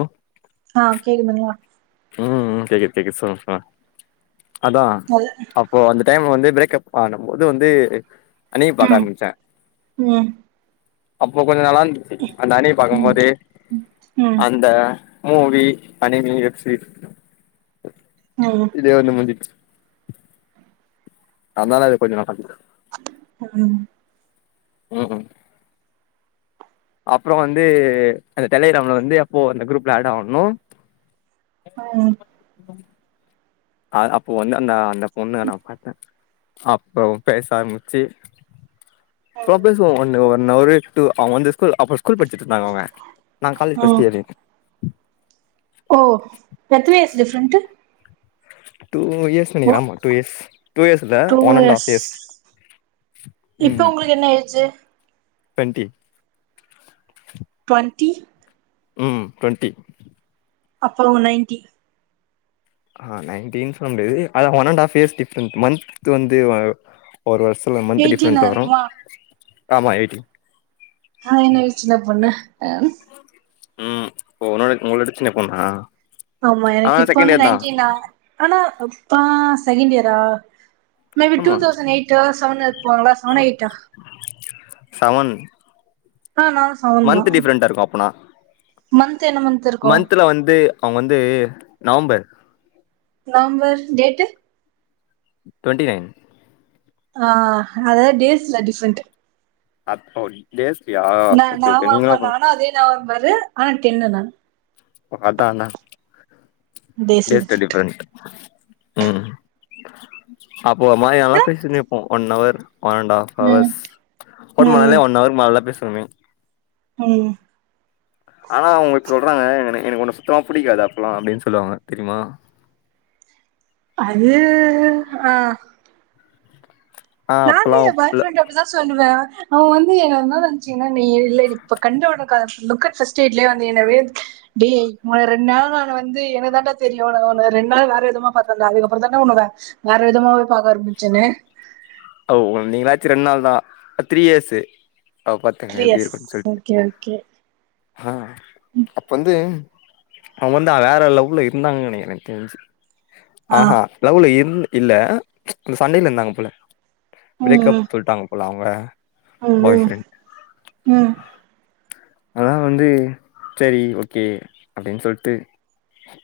ஓ ஆஹ் கேக்குதுங்களா ம் கேக்குது கேக்குது சொல்லுங்பா அதான் அது அப்போ அந்த டைம் வந்துக் பிரேக் கப் ஆன போது வந்து அணிய பார்க்க ம் ஆரம்பிச்சேன் ம் அப்போ கொஞ்சம் நல்லா இருந்துச்சு அந்த அணிய ம் பாக்கும்போது ம் அந்த மூவி அனிமி வெப் சீரீஸ் ம் ம் இதே ஒண்ண முஞ்சிட்டு அதனால இது கொஞ்சோ நல்ல [unintelligible] ம் ம்ஹும் அப்புறோ வந்து அந்த டெலகிரமில வந்து அப்போ அந்த குரூப்ல ஏட் ஆகணு ம் அ அப்போ வந்து அந்த அந்த பொண்ணு நா பாத்தே அப்றோ பேச ஆரம்பிச்சு ஓ பேசுவோ ஒன்னவர் ஒன்னவரு டூ அவங்க வந்து ஸ்கூல் அப்ப ஸ்கூல் படிச்சிட்டுருந்தாங்க அவுங்க நா காலேஜ் ஃபஸ்ட் ம் இயரு ஓ எத்தன இயர்ஸ் டிஃப்ரண்ட்டு டூ இயர்ஸ் நெனைக்கிறே ஆமா டூ இயர்ஸ் டூ இயர்ஸ் இல்ல ஒன் அண்ட் ஹாஃப் இயர்ஸ் இப்ப உங்களுக்கு என்ன ஏஜு டுவென்டி டு்வன்ட்டி ம் டுவென்டி அப்போ நைன்டி ஆ நைன்டி சொல்ல முடியாது அதா one and half years different month வந்து வ ஒரு வருசத்தில மந்த் எயிட்டீனா டிஃப்ரென்ட்ல வரு இருக்குமா ஆமா எய்டின் ஆ என்ன விட்ச் சின்ன பொண்ணு ம் உங்களோட உங்கள விட சின்ன பொண்ணா ஆமா ஆ எனக்கு இப்ப செகண்ட் வந்து இயர் தா நைன்டீனா ஆனா இப்ப செகண்ட் இயரா மே பி டூ ஆமா தௌசண் எயிட்டு செவன் இருப்பாங்கல்ல செவன் எயிட்டா சவன் ஆ நானு செவன் தா மன்த் டிஃபரெண்டா இருக்கு அப்பனா மந்த் என்ன மந்த் இருக்கு மந்த்தில வந்து அவுங்க வந்து November November date twenty nine ஆ அதாது டேஸ்ல டிஃப்ரென்ட் அப் ஓ டேஸ்லயா நா ஓகே நா ஓகே நீங்களு வாமா நானு அதே நவம்பரு ஆனா டென்னு தா அதா அதா டே டேஸ்ல ஸ்டடி டிஃப்ரெண்ட் ஃப்ரெண்டு ம் அப்போ ஒருமாரி நல்லா பேசினேருப்போ ஒன்னவர் ஒன் அண்ட் ஆஃப் ம் ஹவர்ஸ் ஃபோன் ம் பண்ணாலே ஒன்னவர் மேல தா பேசுவோமே ம் ஆனா அவுங்க இப்ப சொல்றாங்க என எனக்கு உன்ன சுத்தமா புடிக்காது அப்பல்லா அப்டின் சொல்லுவாங்க தெரியுமா அது ஆ ஆ நானு அப்பல்லா என் பாய் இல்ல ஃப்ரெண்ட அப்டிதா சொல்லுவே அவு வந்து எங்கள என்னா நெனச்சுக்கின்ன நீ இல்ல இப்ப கண்ரோலர் லுக் அட் ஃபஸ்ட் சைட்லயே வந்து [unintelligible] டே உங்கள ரெண்ட் நாளா நானு வந்து என்ன தான்டா தெரியு உன்ன ரெண்ட் நாளா வேற விதமா பாத்தன்டா அதுக்கப்புறந்தாண்டா உன்ன வே வேற விதமாவே பாக்க ஆரம்பிச்சேனு ஓ நீங்களாச்சு ரெண்ட் நாள் தா த்ரீ இயர்ஸு அப்ப பாத்துங்க த்ரீ எப்டி இயர்ஸ் இருக்குன் சொல்ட் ஓகே ஓகே ஆ அப்ப வந்து அவுங்க வந்து வேற லவ்ல இருந்தாங்கன்னு எனக் தெரின்ச்சு ஆ ஹா லவ்ல இர்ந் இல்ல அந்த சண்டைல இருந்தாங்க போல ம் பிரேக் அப் சொல்ட்டாங்க போல அவுங்க ம் ம் ம் அதா வந்து செரி ஓகே அப்டின் சொல்ட்டு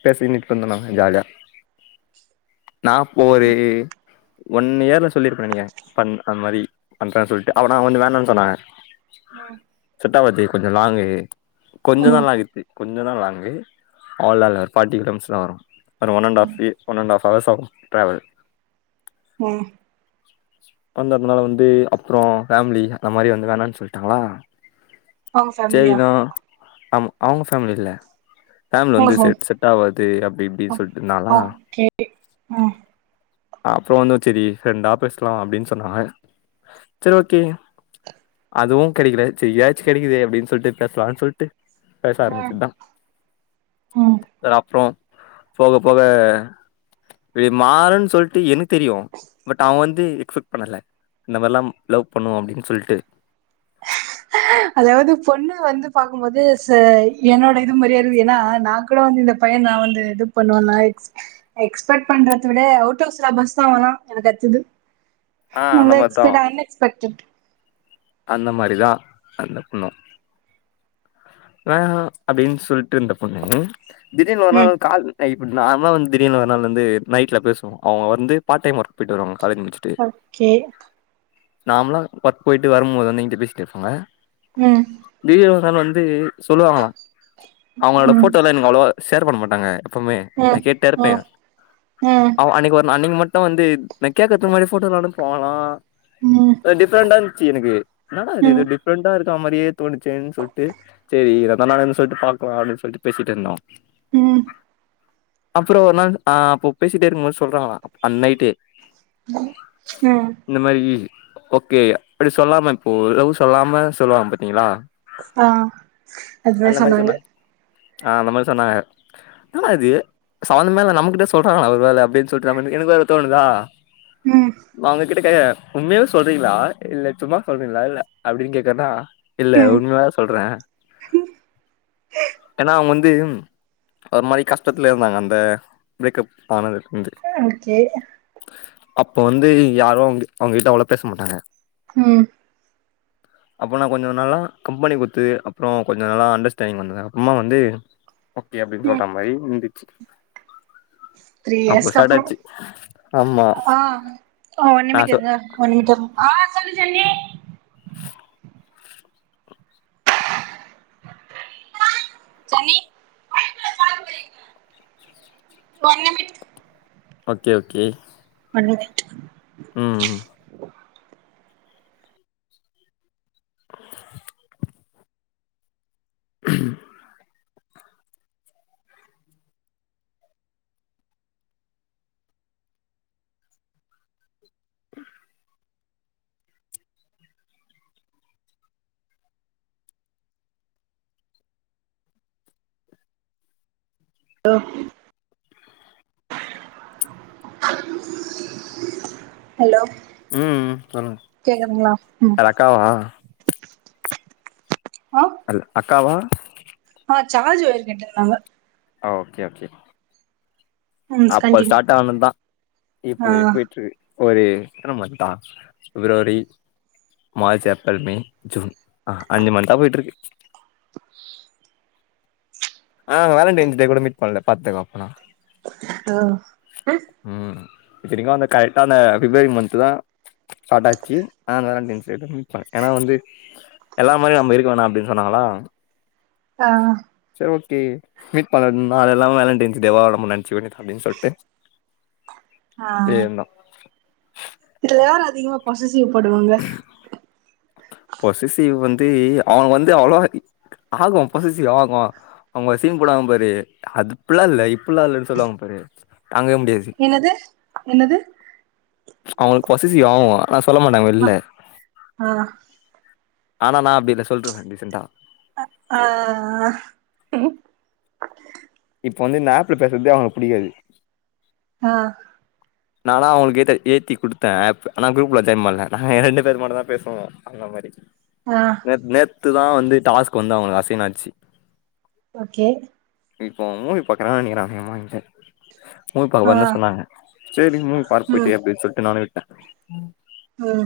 பேசி மீட் பண்ண நா ஜாலியா நா போறே ஒன் இயர்ல சொல்லிருப்பனா நீங்க பண் அந் மாரி பண்றே சொல்ட்டு அவனா வந்து வேணான் சொன்னாங்க ம் ட்டாவது கொஞ்சோ லாங்கு கொஞ்சந்தா ம் லாங் இது கொஞ்சோ தா லாங்கு அவ்ளோலால ஃபாட்டி கிலோ மீஸ்ல வரூ ஒரு ஒன் அன்ட் ஆஃப் இ ஒன் அன்ட் ஆஃப் அவர்ஸாகூ ட்ராவல் ம் [unintelligible] பந்தர் முனால வந்து அப்றோ ஃபேம்லி அந்த மாரி வந்து வேணான் சொல்ட்டாங்களா உங்க ஃபேமிலியா செரிதா அம் அவுங்க ஃபேமிலி இல்ல ஃபேம்ல் உங்க வந்து செ ஃபேம் செட் ஆவாது அப்பிடி இப்பிடின் சொல்லிட்ருந்தாங்ளா ஓகே ம் அப்றோ வந்து செரி ஃப்ரெண்டா பேசலா அப்பிடின் சொன்னாங்க செரி ஓகே அதுவூ கெடைக்கில செரி இதியாச்சு கெடைக்குதே ப்டின் சொல்ட்டு பேசலான் சொல்ட்டு பேச ம் ஆரம்பிச்சத்தா ம் செர் அப்றோ போகப் போக இது மாறுன் சொல்ட்டு எனக் தெரியூ பட் அவுங் வந் து எக்ஸ்பெக்ட் பண்ணல இந்த மார்லாம் லவ் பண்ணுவோ அப்டின் சொல்ட்டு அதாவது பொண்ணு வந்து பாக்கும்போது ச என்னோட இது மாரியே இருக்கு ஏனா நா கூட வந்து இந்த பைய நா வந்து இது பண்ணுவேலா எக்ஸ் எக்ஸ்பெக்ட் பண்றது விட அவுட்டாஃப் சிலபஸ்தாவெலா என தச்சது ஆ அந்த இந்த மாரிதா எக்ஸ்பெட் அன்எக்ஸ்பெக்டட் அந்த மாரிதா அந்த பொண்ணூ வேணா அப்டின் சொல்ட்டு இந்த பொண்ணு திடீர்னு ஒரு நாள் ம் கால் அய் இப்ட் நார்மலா வந்து திடீர்னு ஒரு நாள் வந்து நைட்ல பேசுவோ அவுங்க வந்து பார்ட் டைம் ஒர்க் போயிட்டு வருவாங்க காலேஜ் முடிச்சுட்டு ஓகே நார்மலா ஒர்க் போயிட்டு வரும்போது வந்து என்ட்ட பேசிட்டு ஃபோன்ல ம் திடீர்னு ஒரு நாள் வந் து சொல்லுவாங்களா அவுங்களோட ம் ஃபோட்டோ எல்லா எனக் அவ்ளவா ஷேர் பண்ண மாட்டாங்க ப்பமே நா ம் கேட்டேருப்பே ம் ம் அவ் அன்னைக்கி ஒர் அன்னைக் மட் ட்ட வந்து நா கேக்கத்து மாரி ஃபோட்டோ எல்லா அனுப்புவாங்களா ம் அ டிஃப்ரெண்டாந்த்ச்சி எனக்கு என்னடாது இது ம் டிஃப்ரெண்ட்டா இருக்க மாரியே தோணுச்சேன் சொல் நனாவேன்னு சொல்ட்டு பாக்லா அப்டின் சொல்ட்டு பேசிட்டுருந்தோ ம் அப்றோ ஒரு நாள் ஆ அப்ப பேசிட்டேருக்கும்போது சொல்றாங்க அந் நைட்டு ம் ம் மாரி ஓகே ப்டி சொல்லாம இப்போ லவ் சொல்லாம சொல்லுவாங் பாத்தீங்ளா ஆ அதுவே சொன்னாங்க ஆ அந்த மாரி சொன்னாங்க என்னடா இது சமந்தேமில்ல நம்கிட்ட சொல்றாங்களா ஒரு வேல அப்டின் சொல்ட்டு நாவந்து எனக் வேற தோணுதா. ம் மாங்கு கிட்ட கைய உண்மேல சொல்றீங்ளா இல்ல சும்மா சொல்றீங்ளா இல்ல அப்டின் கேட்டேனா இல்ல ம் உண்மயா ஸ் அ ஏனாவ் வந்து ம் ஒர் மாரி கஷ்டத்லே இர்ந்தாங்க அந்த ப்ரேக்கப் ஆனதுக் ம் செரி அப்ப வந்து யாரோ ங்கு அவுங்கிட்ட அவ்ள பேச மாட்டாங்க ம் அப்ப நா கொஞ்சே நாளா கம்பெனி குத் த்து அப்றோ கொஞ்ச நலா அண்டர்ஸ்டேண்டிங் வந்துதுங்க அம்மா வந்து ஓகே அப்டின் ம் சொல்ற மாரி முந்தி [inaudible] த்ரீ இயர்ஸ்கப்றோ ஆமா ஆ நா ஒன்னிமிட் சொ இருங்க ஒன்னிமிட்டு ஐன்னி அதுக்குள்ள காலுவலின one minute. Okay okay. One minute உம்ம் ம். ஓ. ஹலோ. ம் சொல்லுங்க கேக்குதுங்களா உம். அது அக்காவா அல் அக்காவா ஆ சார்ஜ் ஒயர் கெட்டிருந்தாங்க ஓகே ஓகே. ம் அப்ப கண்டினியூ ஸ்டார்ட் ஆனதா ஆ இப்பவே போயிட்டுருக்கு ஒரே க்க நம தா February March April May June ஆ அஞ்சு மந்தா போயிட்டுருக்கு [inaudible] ஆ வேலன்டைன்ஸ்டே கூட மிட் பண்ல பாத்துக்கொ அப்புனா. ஆ. உம் இத்தனைக்கு அந்த கரெக்டான அந்த பிப்ரவரி மந்த்துதா ஸ்டாகிச்சு ஆ அந்த வெலன்டைஸ்டே தா மிட் பண்ண ஏனா வந்து எல்லாமரியு நம்ப இருக்க வேனா அப்டினு சொன்னாகலா [inaudible] ஆ. ஓகே மீட் பல்லனுனா எல்லா வேலடேன்ஸ்டே வா நம்ம நெனச்சுக்க வேண்டிதா அப்டின்னு சொல்ட்டு ஆ. சரி இதுல யாரு அதிகமா பொசசிவ் படுவாங்க. பொசசிவ் வந்து அவ வந்து அவொளவெ ஆகு பொசசிவ் ஆகுவ அவுங்கோசீன் போடுவாங்க பாரு அதுகுல்ல லைப் ஃபுல்லால்லன்னு சொல்லுவாங்க பாரு. என்னது என்னது. அவ்ங்களுக்கு பொசசிவ் ஆகு ஆனா சொல்ல மாட்டாங்க ஆ வெல்ல. ஆ ஆனா நா அப்டி இல்ல சொல்டுறுவ டிசெண்டா. ஆ ஆ இப்ப வந்துந்த ஆப்ள பேசற்தே அவ்னுக் புடிக்காது. ஆ. நானா அவ்ங்களுக்கு ஏத்த ஏத்தி குடுத்த ஆப் ஆனா குரூப்ல ஜாயின் பண்ணல நாங்க ரெண்டு பேர் மட்டுதா பேசுவோ அந்த மாரி. ஆ நேத் நேத்துதா வந்து டாஸ்க் வந்து அவுங்களுக்கு அசைனாச்சு ஓகே இப்போ மூவி பக்கறாங் நெனைகிறே அதிகமாகின்ட்ட மூவி பாக்கபோறனுதா ஆ சொன்னாங்க செரின்னு மூவிபாரு போயிட்டு அப்டின்னு சொல்லிட்டு நானு விட்டே உம்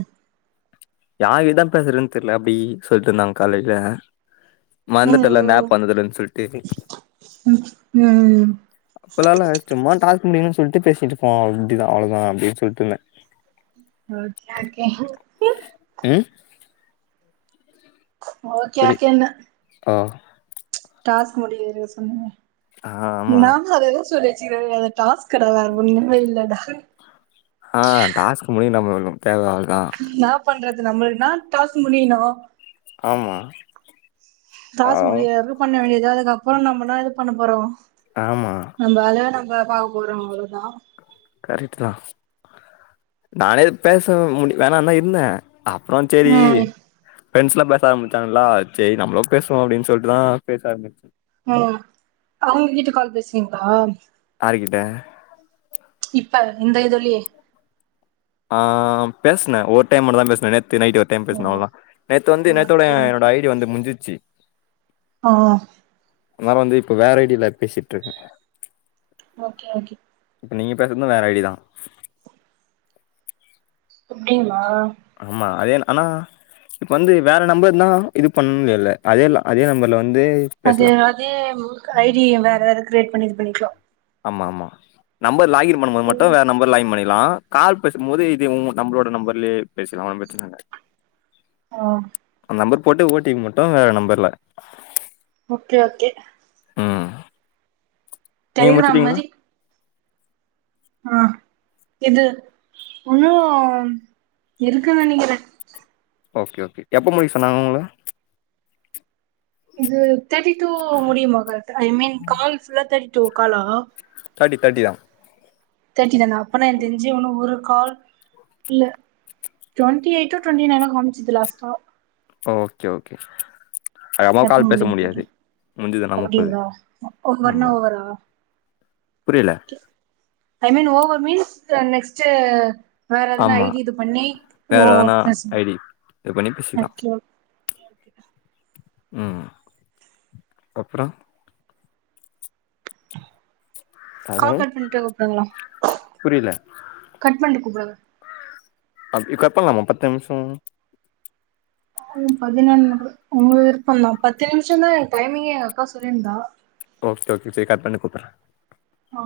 யார்கிட்டதா பேசுறதுன்னு தெரியல அப்டி சொல்லிட்டு இருந்தாங்க காலையில ம் வந்துட்டல்லாந்த ம் ஆப் வந்ததுலன்னு சொல்லிட்டு ம் ம் அப்பல்லா இல்ல யெஸ்ட்ம்மா டாஸ்க் முடிப் ம் னு சொல்லிட்டு பேசிட்டுப்போ அவ அப்டிதான அவ்ளோதா அப்டின்னு சொல்லிட்டுந்தே ஓகே ஓகே ம் ஓகே புரி ஓகே அண்ணா ஆ டாஸ்க் முடிய ஏதோ சொன்னீங்க ஆ ஆமா இன்க்நாம்லு அத எத சொல்லிடே டாஸ் கடவுளார் ஒன்னுமே இல்லடா ஆ டாஸ்க்கு முடியு நம்முலு தேவ அவ்ளோதா நம்மல்னா டாஸ்க் முடியுணு ஆமா ஆ டாஸ்க் முடியுறவரையு பண்ண வேண்டியது தா அதுக்கப்றோ நம்மதா இது பண்ண போறோ ஆமா நம்ம வேல்ல நம்ம பாக்க போறோ அவ்ளோதா ரைட்டுதா நானே பேச முடிவேண தா இருந்தே அப்றோ செரீ ம் ஃப்ரெண்ட்ஸ்லா பேச ஆரம்பிச்சாங்களா சரி நம்ளோ பேசுவோ அப்படின்சொல்லிட்டு தா பேச ஆரம்பிச்ச உம் அவங்க கீட்ட கால் பேசுவீங்களா யார் கிட்ட இப்ப இந்த இதுலயே ஆ பேசுன ஒரு டைம் மட்டுதா பேசுன நெ நேத்து நைட் ஒரு டைம் பேசுன ஓ அவ்ளோதா நேத்து வந்து நேத்தோட ஓகே என்னனோட ஓகே ஐ டி வந்து முடிஞ்சிச்சு ஆ நா வந்து இப்ப வேற ஐ டில பேசிட்டு இருக்கே ஓகே ஓகே இப்ப நீங்க பேசுறதும் வேற ஐ டி தா அப்டிங்களா ஆமா அது என ஆனா இப்ப வந்து வேற நம்பர் தா இது பண்ணும்ல்ல அதே அதே நம்பர்ல வந் அது அதே ஐ டி வேற வேற கிரியேட் பண்ணிக்கலா ஆமா ஆமா நம்பர் லாகின் பண்ணு போது மட்டு வேற நம்பர் லாகின் பண்ணி க்கலா கால் பேசும் போது இது உங்க நம்பளோட நம்பர்லயே பேசலா ஒன்னு பிரச்சன இல்ல ஆ அந்த நம்பர் போட்டு ஓட்டிக்க மட்டு வேற நம்பர்ல ஓகே ஓகே ம் நீங்க டெலிகிராம் முடிச்சிட்டீங்களா மாரி ஆ இது ஒன்னு இருக்குன்னு நினைக்கிற ஓகே ஓகே எப்ப முடிக்க சொன்னாங்க உங்கள இது தேர்ட்டி டூ முடியுமா கரெக்டா ஐ மீன் கால்புல்லா தேர்ட்டி டூ காலா தேர்ட்டி தேர்ட்டி தா தேட்டி தானா அப்பனா எனக்கு தெரிஞ்சி ஊனு ஒரு கால் இல்ல டுவென்டி எயிட்ட டுவென்டி நைன்னோ காமிச்சது லாஸ்ட்டா ஓகே ஓகே அம்மா எப்ப கால் பேச முடியும்னு முடியாது தெரில முடிஞ்சதுனா முப்பது அப்படிங்களா ஓவர்னா ஆமா ஓவரா புரியல I mean over means next வேற எதுன்னா ஐ ஆமா டி இது பண்ணி வேற ஓ எதனா ச ஐடி இது பண்ணி தாங்க்யூ உம் அப்றோ ஹலோ கால் கட் பண்ணிட்டு கூப்டுங்களே புரியல கட் பண்ணிட்டு கூப்டுங்க அப்படி கட் பண்ணலாமா பத்து நிமிஷ ம் பதினொன்னு உங்க விருப்பந்தா பத்து நிமிஷந்தா டைமிங்கே எங்கக்கா சொல்லிருந்தா ஓகே ஓகே சரி கட் பண்ணிட்டு கூப்பிட்றே ஆ